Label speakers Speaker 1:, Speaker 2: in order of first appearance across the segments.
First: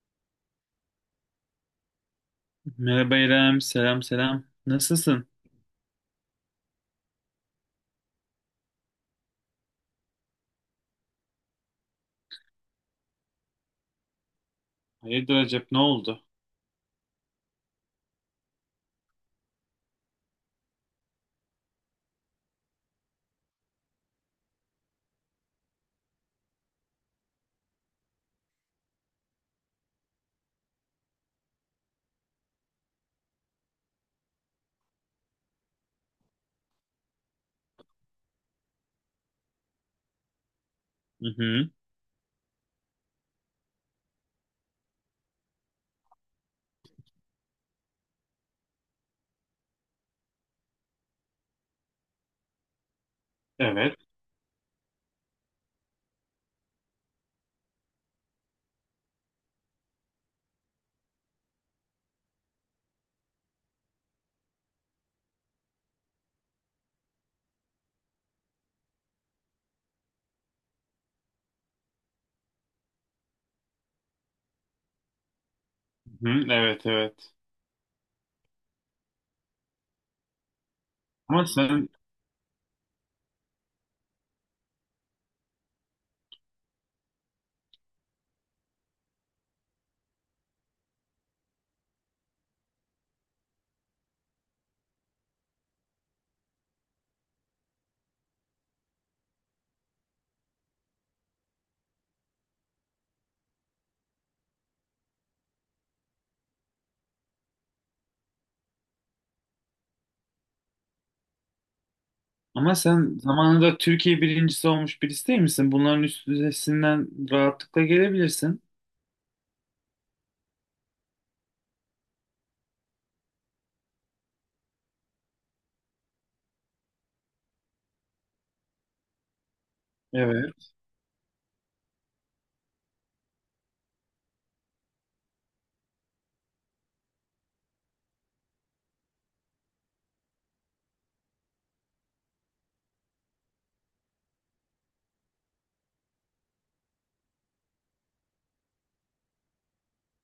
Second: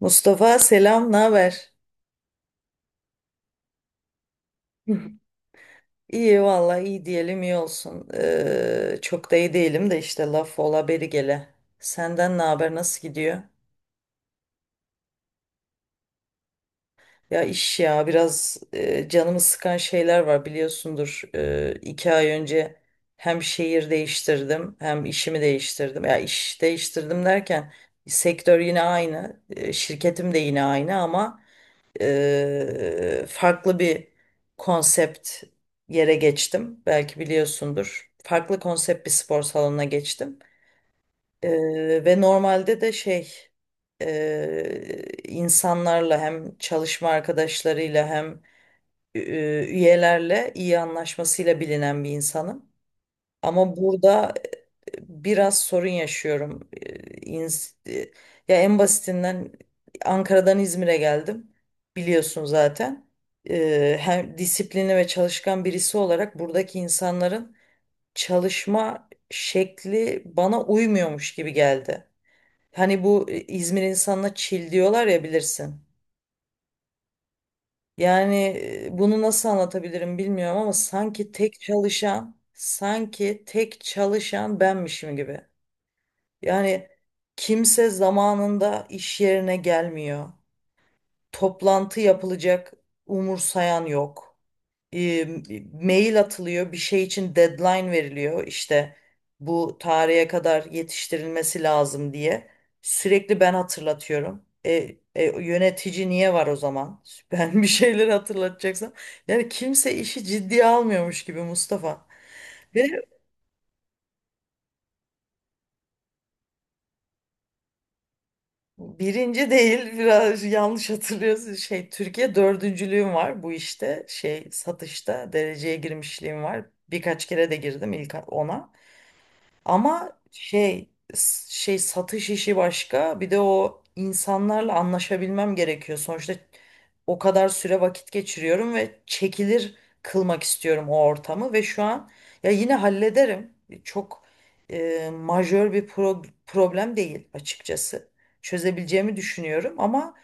Speaker 1: Mustafa, selam, ne haber?
Speaker 2: Merhaba İrem, selam selam. Nasılsın?
Speaker 1: İyi valla, iyi diyelim, iyi olsun. Çok da iyi değilim de işte, laf ola beri gele. Senden ne haber, nasıl gidiyor?
Speaker 2: Hayırdır Recep, ne oldu?
Speaker 1: Ya iş ya biraz canımı sıkan şeyler var, biliyorsundur. 2 ay önce hem şehir değiştirdim hem işimi değiştirdim. Ya iş değiştirdim derken sektör yine aynı, şirketim de yine aynı ama farklı bir konsept yere geçtim. Belki biliyorsundur. Farklı konsept bir spor salonuna geçtim.
Speaker 2: Hı hı.
Speaker 1: Ve normalde de insanlarla, hem çalışma arkadaşlarıyla hem e, üyelerle iyi anlaşmasıyla bilinen bir insanım. Ama
Speaker 2: Evet,
Speaker 1: burada biraz sorun yaşıyorum. İns- e, Ya en basitinden Ankara'dan İzmir'e geldim. Biliyorsun zaten. Hem disiplinli ve çalışkan birisi olarak buradaki insanların çalışma şekli bana uymuyormuş gibi geldi. Hani bu İzmir insanına çil diyorlar ya, bilirsin.
Speaker 2: hı hı, evet, evet.
Speaker 1: Yani bunu nasıl anlatabilirim bilmiyorum ama sanki
Speaker 2: Ama
Speaker 1: tek
Speaker 2: sen
Speaker 1: çalışan, sanki tek çalışan benmişim gibi. Yani kimse zamanında iş yerine gelmiyor. Toplantı yapılacak, umursayan yok. E, Mail atılıyor, bir şey için deadline veriliyor. İşte bu tarihe kadar yetiştirilmesi lazım diye. Sürekli ben hatırlatıyorum. Yönetici niye var o zaman? Ben bir şeyleri hatırlatacaksam. Yani kimse işi ciddiye almıyormuş gibi, Mustafa.
Speaker 2: ama
Speaker 1: Ve
Speaker 2: sen zamanında Türkiye birincisi olmuş birisi değil misin? Bunların üstesinden rahatlıkla gelebilirsin.
Speaker 1: birinci değil, biraz yanlış hatırlıyorsun, Türkiye dördüncülüğüm var, bu işte, satışta dereceye girmişliğim var, birkaç kere de girdim ilk ona, ama
Speaker 2: Evet,
Speaker 1: satış işi başka, bir de o insanlarla anlaşabilmem gerekiyor. Sonuçta o kadar süre vakit geçiriyorum ve çekilir kılmak istiyorum o ortamı, ve şu an ya yine hallederim. Çok majör bir problem değil açıkçası. Çözebileceğimi düşünüyorum ama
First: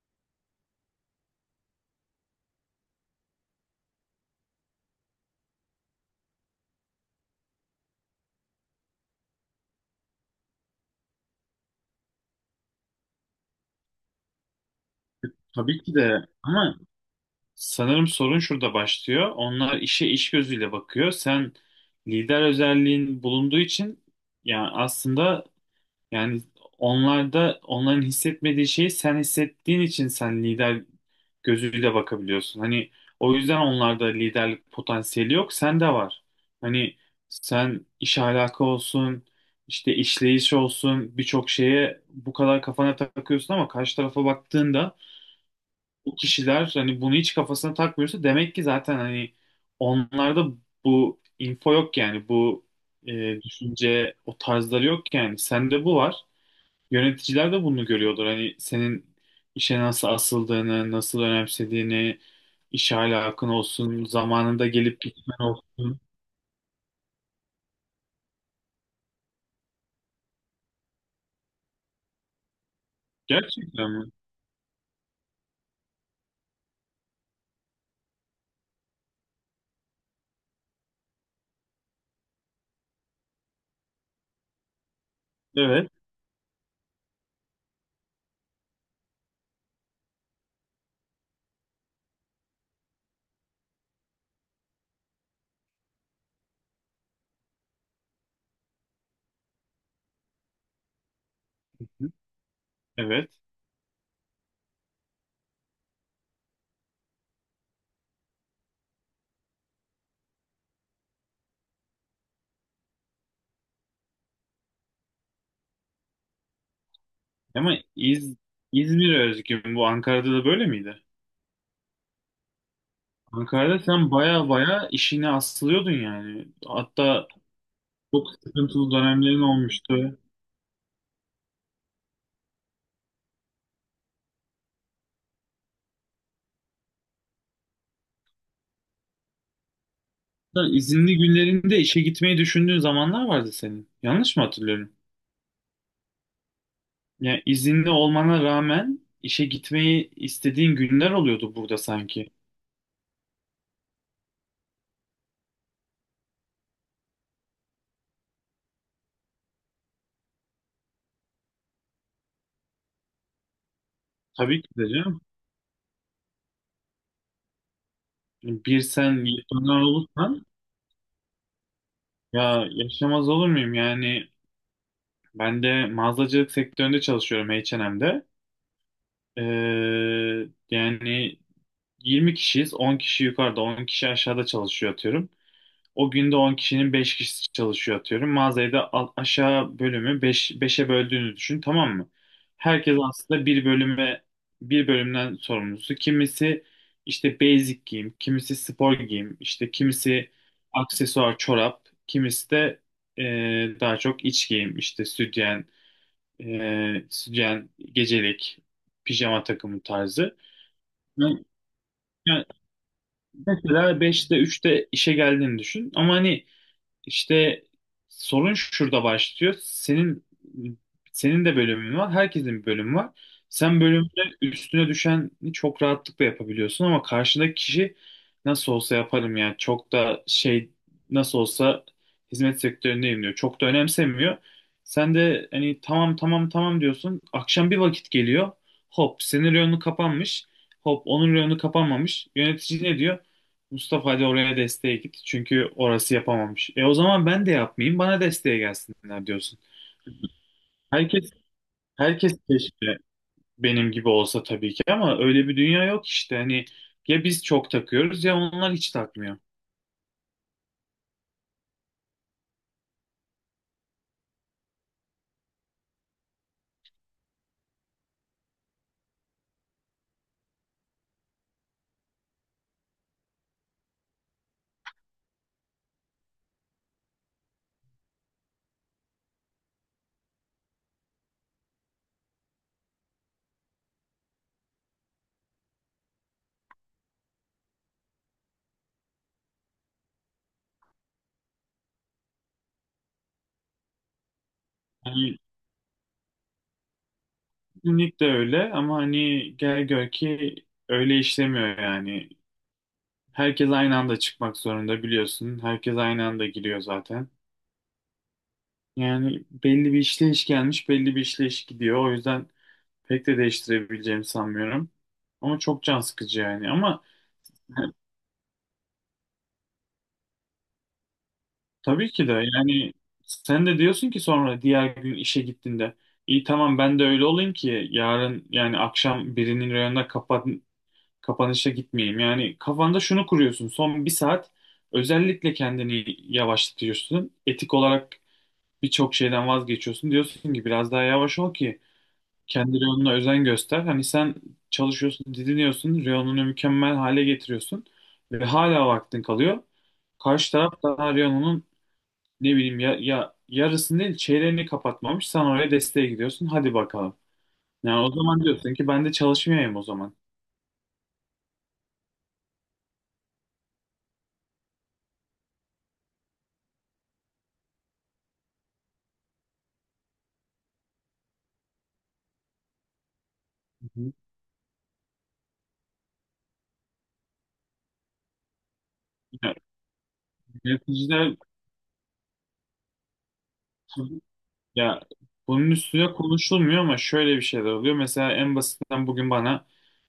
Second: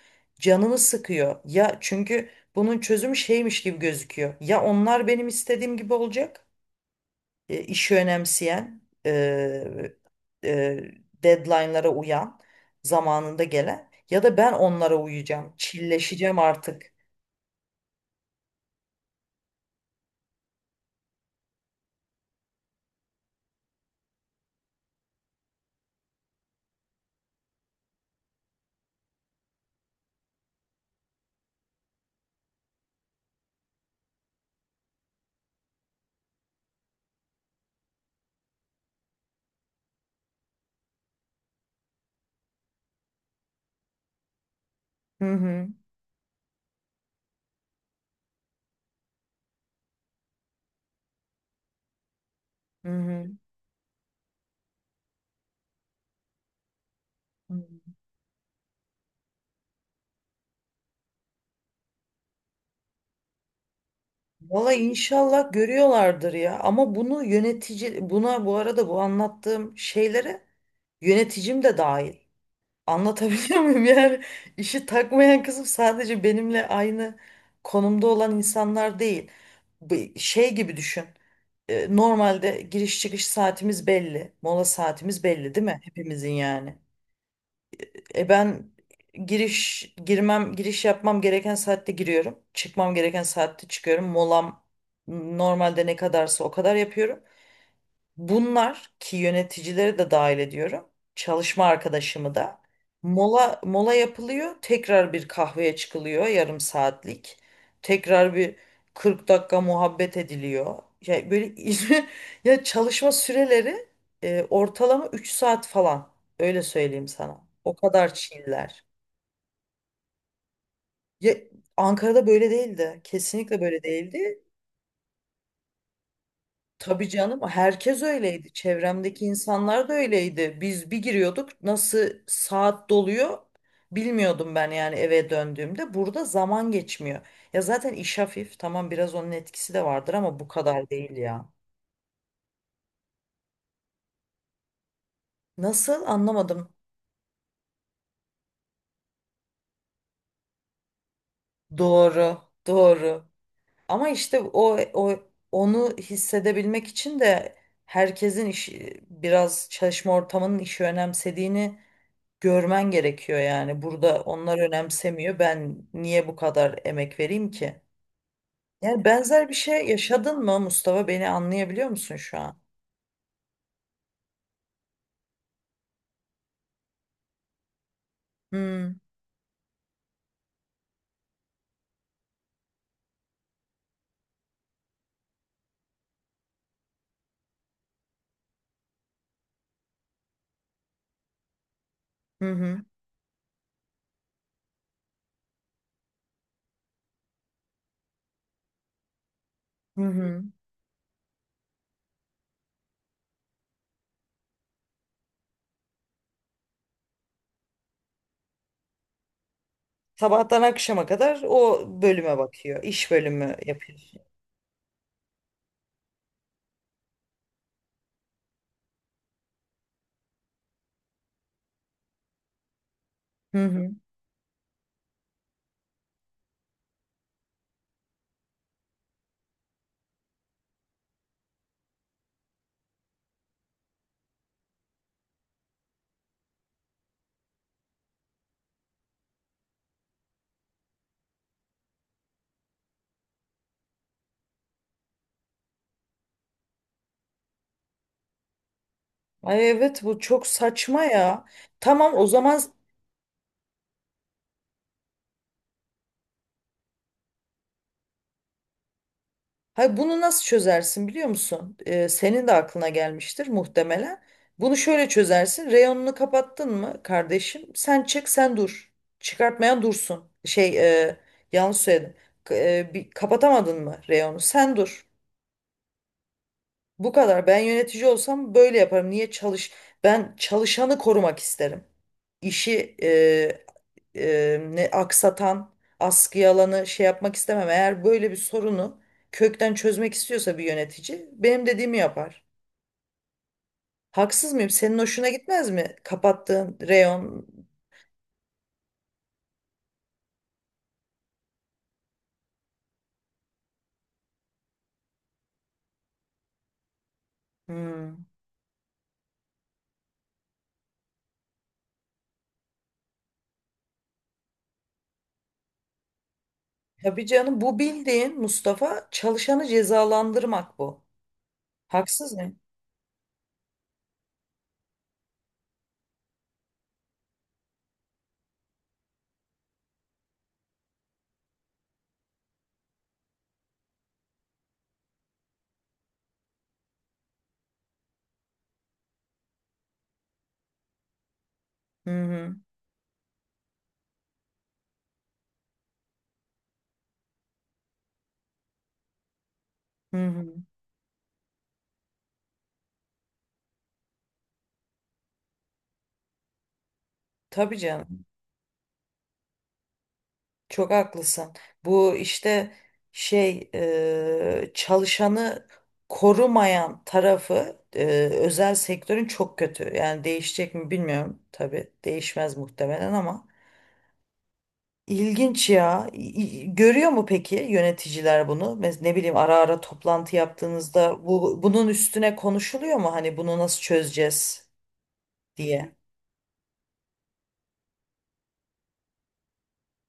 Speaker 1: canımı sıkıyor. Ya çünkü bunun çözümü şeymiş gibi gözüküyor. Ya onlar benim istediğim gibi olacak, işi önemseyen, e, deadline'lara uyan, zamanında gelen, ya da ben onlara uyacağım,
Speaker 2: tabii ki de.
Speaker 1: çilleşeceğim
Speaker 2: Ama
Speaker 1: artık.
Speaker 2: sanırım sorun şurada başlıyor. Onlar işe iş gözüyle bakıyor. Sen lider özelliğin bulunduğu için yani aslında yani onlarda onların hissetmediği şeyi sen hissettiğin için sen lider gözüyle bakabiliyorsun. Hani o yüzden onlarda liderlik potansiyeli yok, sende var. Hani sen iş ahlakı olsun, işte işleyiş olsun birçok şeye bu kadar kafana takıyorsun ama karşı tarafa baktığında
Speaker 1: Hı hı,
Speaker 2: bu kişiler hani bunu hiç kafasına takmıyorsa demek ki zaten hani onlarda bu info yok yani bu
Speaker 1: hı hı.
Speaker 2: düşünce o tarzları yok yani sende bu var. Yöneticiler de bunu
Speaker 1: Hı.
Speaker 2: görüyordur. Hani senin işe nasıl asıldığını, nasıl önemsediğini, iş ahlakın olsun, zamanında
Speaker 1: Valla
Speaker 2: gelip gitmen
Speaker 1: inşallah
Speaker 2: olsun.
Speaker 1: görüyorlardır ya, ama bunu yönetici, buna, bu arada, bu anlattığım şeylere yöneticim de dahil. Anlatabiliyor muyum?
Speaker 2: Gerçekten mi?
Speaker 1: Yani işi takmayan kızım sadece benimle aynı konumda olan insanlar değil. Bir şey gibi düşün. Normalde giriş çıkış saatimiz belli. Mola saatimiz belli, değil mi?
Speaker 2: Evet.
Speaker 1: Hepimizin yani. Ben giriş yapmam gereken saatte giriyorum. Çıkmam gereken saatte çıkıyorum. Molam normalde ne kadarsa o kadar yapıyorum. Bunlar ki yöneticileri de dahil ediyorum. Çalışma arkadaşımı da.
Speaker 2: Evet.
Speaker 1: Mola mola yapılıyor. Tekrar bir kahveye çıkılıyor, yarım saatlik. Tekrar bir 40 dakika muhabbet ediliyor. Ya böyle ya çalışma süreleri ortalama 3 saat falan. Öyle söyleyeyim sana.
Speaker 2: Ama
Speaker 1: O kadar
Speaker 2: İz
Speaker 1: çiller.
Speaker 2: İzmir'e özgü mü bu, Ankara'da da böyle miydi?
Speaker 1: Ya Ankara'da böyle değildi. Kesinlikle
Speaker 2: Ankara'da
Speaker 1: böyle
Speaker 2: sen
Speaker 1: değildi.
Speaker 2: baya baya işine asılıyordun yani.
Speaker 1: Tabii
Speaker 2: Hatta
Speaker 1: canım, herkes
Speaker 2: çok
Speaker 1: öyleydi.
Speaker 2: sıkıntılı
Speaker 1: Çevremdeki
Speaker 2: dönemlerin
Speaker 1: insanlar da
Speaker 2: olmuştu.
Speaker 1: öyleydi. Biz bir giriyorduk, nasıl saat doluyor bilmiyordum ben yani eve döndüğümde. Burada zaman geçmiyor. Ya zaten iş hafif, tamam, biraz onun etkisi de vardır ama bu
Speaker 2: Hatta
Speaker 1: kadar değil
Speaker 2: izinli
Speaker 1: ya.
Speaker 2: günlerinde işe gitmeyi düşündüğün zamanlar vardı senin. Yanlış mı hatırlıyorum?
Speaker 1: Nasıl, anlamadım.
Speaker 2: Yani izinli olmana rağmen işe gitmeyi istediğin günler oluyordu burada sanki.
Speaker 1: Doğru, doğru. Ama işte o, o onu hissedebilmek için de herkesin işi, biraz çalışma ortamının işi önemsediğini görmen gerekiyor yani. Burada onlar
Speaker 2: Tabii ki de canım.
Speaker 1: önemsemiyor. Ben niye bu kadar emek vereyim ki?
Speaker 2: Bir
Speaker 1: Yani
Speaker 2: sen
Speaker 1: benzer bir
Speaker 2: yetmeler
Speaker 1: şey yaşadın
Speaker 2: olursan
Speaker 1: mı Mustafa? Beni anlayabiliyor musun şu an?
Speaker 2: ya yaşamaz olur muyum? Yani ben de mağazacılık sektöründe çalışıyorum H&M'de.
Speaker 1: Hmm.
Speaker 2: Ee, yani 20 kişiyiz. 10 kişi yukarıda, 10 kişi aşağıda çalışıyor atıyorum. O günde 10 kişinin 5 kişisi çalışıyor atıyorum. Mağazayı da aşağı bölümü 5, 5'e böldüğünü düşün, tamam mı?
Speaker 1: Hı hı.
Speaker 2: Herkes aslında bir bölümden sorumlusu. Kimisi işte basic giyim, kimisi spor giyim, işte
Speaker 1: Hı
Speaker 2: kimisi
Speaker 1: hı.
Speaker 2: aksesuar çorap, kimisi de e, daha çok iç giyim, işte sütyen, sütyen, gecelik, pijama takımı tarzı.
Speaker 1: Sabahtan akşama kadar
Speaker 2: Yani,
Speaker 1: o bölüme
Speaker 2: yani
Speaker 1: bakıyor. İş bölümü
Speaker 2: mesela
Speaker 1: yapıyorsun.
Speaker 2: beşte üçte işe geldiğini düşün ama hani işte sorun şurada başlıyor. Senin de bölümün var, herkesin bir bölümü var.
Speaker 1: Hı
Speaker 2: Sen
Speaker 1: hı.
Speaker 2: bölümde üstüne düşeni çok rahatlıkla yapabiliyorsun ama karşındaki kişi nasıl olsa yaparım yani çok da şey, nasıl olsa hizmet sektöründeyim diyor. Çok da önemsemiyor. Sen de hani tamam tamam tamam diyorsun. Akşam bir vakit geliyor. Hop senin reyonu kapanmış. Hop onun reyonu kapanmamış. Yönetici ne diyor? Mustafa hadi oraya desteğe git. Çünkü orası yapamamış. E o zaman ben de yapmayayım. Bana desteğe gelsinler diyorsun.
Speaker 1: Ay evet, bu çok saçma
Speaker 2: Herkes
Speaker 1: ya. Tamam, o
Speaker 2: herkes
Speaker 1: zaman.
Speaker 2: keşke benim gibi olsa tabii ki ama öyle bir dünya yok işte. Hani ya biz çok takıyoruz ya onlar hiç takmıyor.
Speaker 1: Hayır, bunu nasıl çözersin biliyor musun? Senin de aklına gelmiştir muhtemelen. Bunu şöyle çözersin. Reyonunu kapattın mı kardeşim? Sen çık, sen dur. Çıkartmayan dursun. Yanlış söyledim. Bir, kapatamadın mı reyonu? Sen dur. Bu kadar. Ben yönetici olsam böyle yaparım. Niye çalış? Ben çalışanı korumak isterim. İşi ne aksatan, askıya alanı şey yapmak istemem. Eğer böyle bir sorunu kökten çözmek istiyorsa bir yönetici benim dediğimi yapar. Haksız mıyım? Senin hoşuna
Speaker 2: Hani
Speaker 1: gitmez mi? Kapattığın reyon.
Speaker 2: kesinlikle öyle ama hani gel gör ki öyle işlemiyor yani. Herkes aynı anda çıkmak zorunda biliyorsun. Herkes aynı anda giriyor zaten.
Speaker 1: Hmm.
Speaker 2: Yani belli bir işleyiş gelmiş, belli bir işleyiş gidiyor. O yüzden pek de değiştirebileceğimi sanmıyorum. Ama çok can sıkıcı yani. Ama
Speaker 1: Tabii canım, bu bildiğin, Mustafa, çalışanı cezalandırmak bu.
Speaker 2: tabii ki
Speaker 1: Haksız
Speaker 2: de
Speaker 1: mıyım?
Speaker 2: yani sen de diyorsun ki sonra diğer gün işe gittiğinde iyi tamam ben de öyle olayım ki yarın yani akşam birinin reyonuna kapanışa gitmeyeyim. Yani kafanda şunu kuruyorsun son bir saat özellikle kendini yavaşlatıyorsun. Etik olarak birçok şeyden vazgeçiyorsun. Diyorsun ki biraz daha yavaş ol ki
Speaker 1: Hı hı.
Speaker 2: kendi reyonuna özen göster. Hani sen çalışıyorsun, didiniyorsun, reyonunu mükemmel hale getiriyorsun ve hala vaktin kalıyor.
Speaker 1: Hı
Speaker 2: Karşı
Speaker 1: hı.
Speaker 2: taraf daha reyonunun ne bileyim ya, yarısını değil çeyreğini kapatmamış. Sen oraya desteğe gidiyorsun. Hadi bakalım.
Speaker 1: Tabii
Speaker 2: Yani o
Speaker 1: canım.
Speaker 2: zaman diyorsun ki ben de çalışmayayım o zaman.
Speaker 1: Çok haklısın. Bu işte çalışanı korumayan tarafı, özel sektörün, çok kötü. Yani değişecek mi bilmiyorum. Tabii değişmez muhtemelen ama
Speaker 2: Hı hı.
Speaker 1: ilginç ya. Görüyor mu peki yöneticiler bunu? Ne bileyim,
Speaker 2: Ya,
Speaker 1: ara ara toplantı yaptığınızda
Speaker 2: yöneticiler,
Speaker 1: bunun üstüne konuşuluyor mu? Hani bunu nasıl çözeceğiz
Speaker 2: ya bunun
Speaker 1: diye.
Speaker 2: üstüne konuşulmuyor ama şöyle bir şeyler oluyor. Mesela en basitinden bugün bana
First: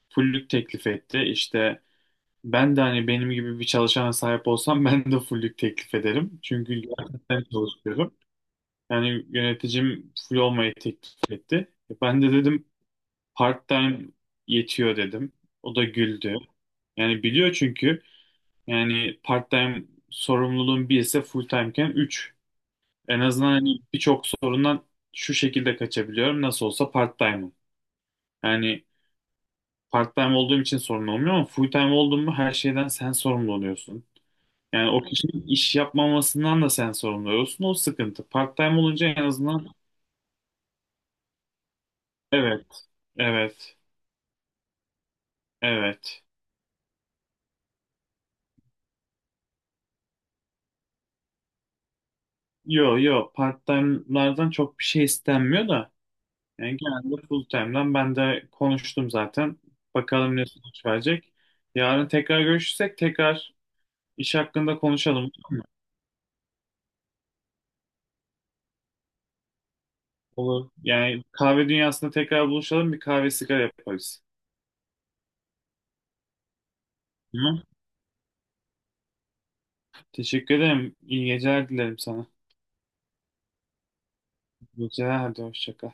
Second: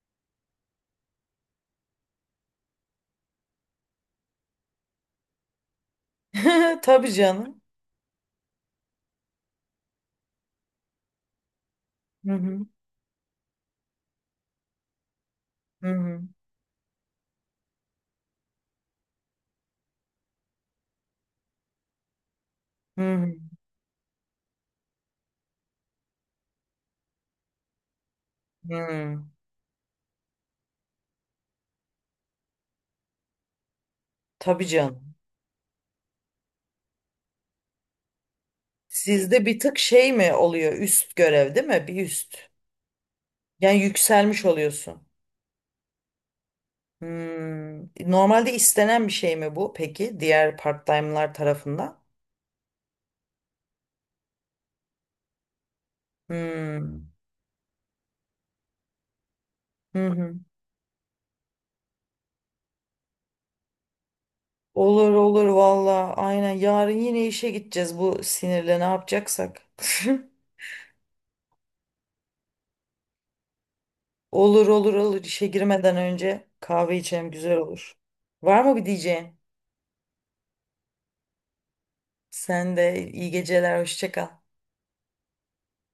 Speaker 2: fullük teklif etti. İşte ben de hani benim gibi bir çalışana sahip olsam ben de full'lük teklif ederim. Çünkü
Speaker 1: Tabii
Speaker 2: gerçekten
Speaker 1: canım.
Speaker 2: çalışıyorum. Yani yöneticim full olmayı teklif etti. Ben
Speaker 1: Hı
Speaker 2: de
Speaker 1: hı.
Speaker 2: dedim part-time yetiyor dedim. O da
Speaker 1: Hı hı.
Speaker 2: güldü. Yani biliyor çünkü yani part-time sorumluluğun bir ise full-time'ken 3. En
Speaker 1: Hı
Speaker 2: azından hani birçok sorundan şu şekilde kaçabiliyorum. Nasıl olsa part-time'ım.
Speaker 1: hı.
Speaker 2: Yani
Speaker 1: Hı.
Speaker 2: part-time olduğum için sorun olmuyor ama full-time olduğum mu her şeyden sen sorumlu oluyorsun.
Speaker 1: Tabii
Speaker 2: Yani o
Speaker 1: canım.
Speaker 2: kişinin iş yapmamasından da sen sorumlu olsun. O sıkıntı. Part-time olunca en
Speaker 1: Sizde bir
Speaker 2: azından
Speaker 1: tık şey mi oluyor? Üst görev değil mi? Bir üst.
Speaker 2: evet, evet,
Speaker 1: Yani yükselmiş oluyorsun.
Speaker 2: evet.
Speaker 1: Hmm. Normalde istenen bir şey mi bu peki? Diğer part-time'lar tarafından.
Speaker 2: Yo yo part-time'lardan çok bir şey istenmiyor da. Yani
Speaker 1: Hmm.
Speaker 2: genelde full-time'dan ben de konuştum zaten.
Speaker 1: Hı hı.
Speaker 2: Bakalım ne sonuç verecek. Yarın tekrar görüşürsek tekrar iş hakkında
Speaker 1: Olur
Speaker 2: konuşalım.
Speaker 1: olur valla. Aynen yarın yine işe gideceğiz bu sinirle, ne yapacaksak.
Speaker 2: Olur. Yani kahve dünyasında tekrar buluşalım. Bir kahve sigara yaparız.
Speaker 1: Olur olur olur, işe girmeden önce kahve içelim, güzel
Speaker 2: Tamam.
Speaker 1: olur. Var mı bir diyeceğin?
Speaker 2: Teşekkür ederim. İyi geceler dilerim sana.
Speaker 1: Sen de iyi geceler, hoşça kal.
Speaker 2: İyi geceler. Hadi hoşça kal.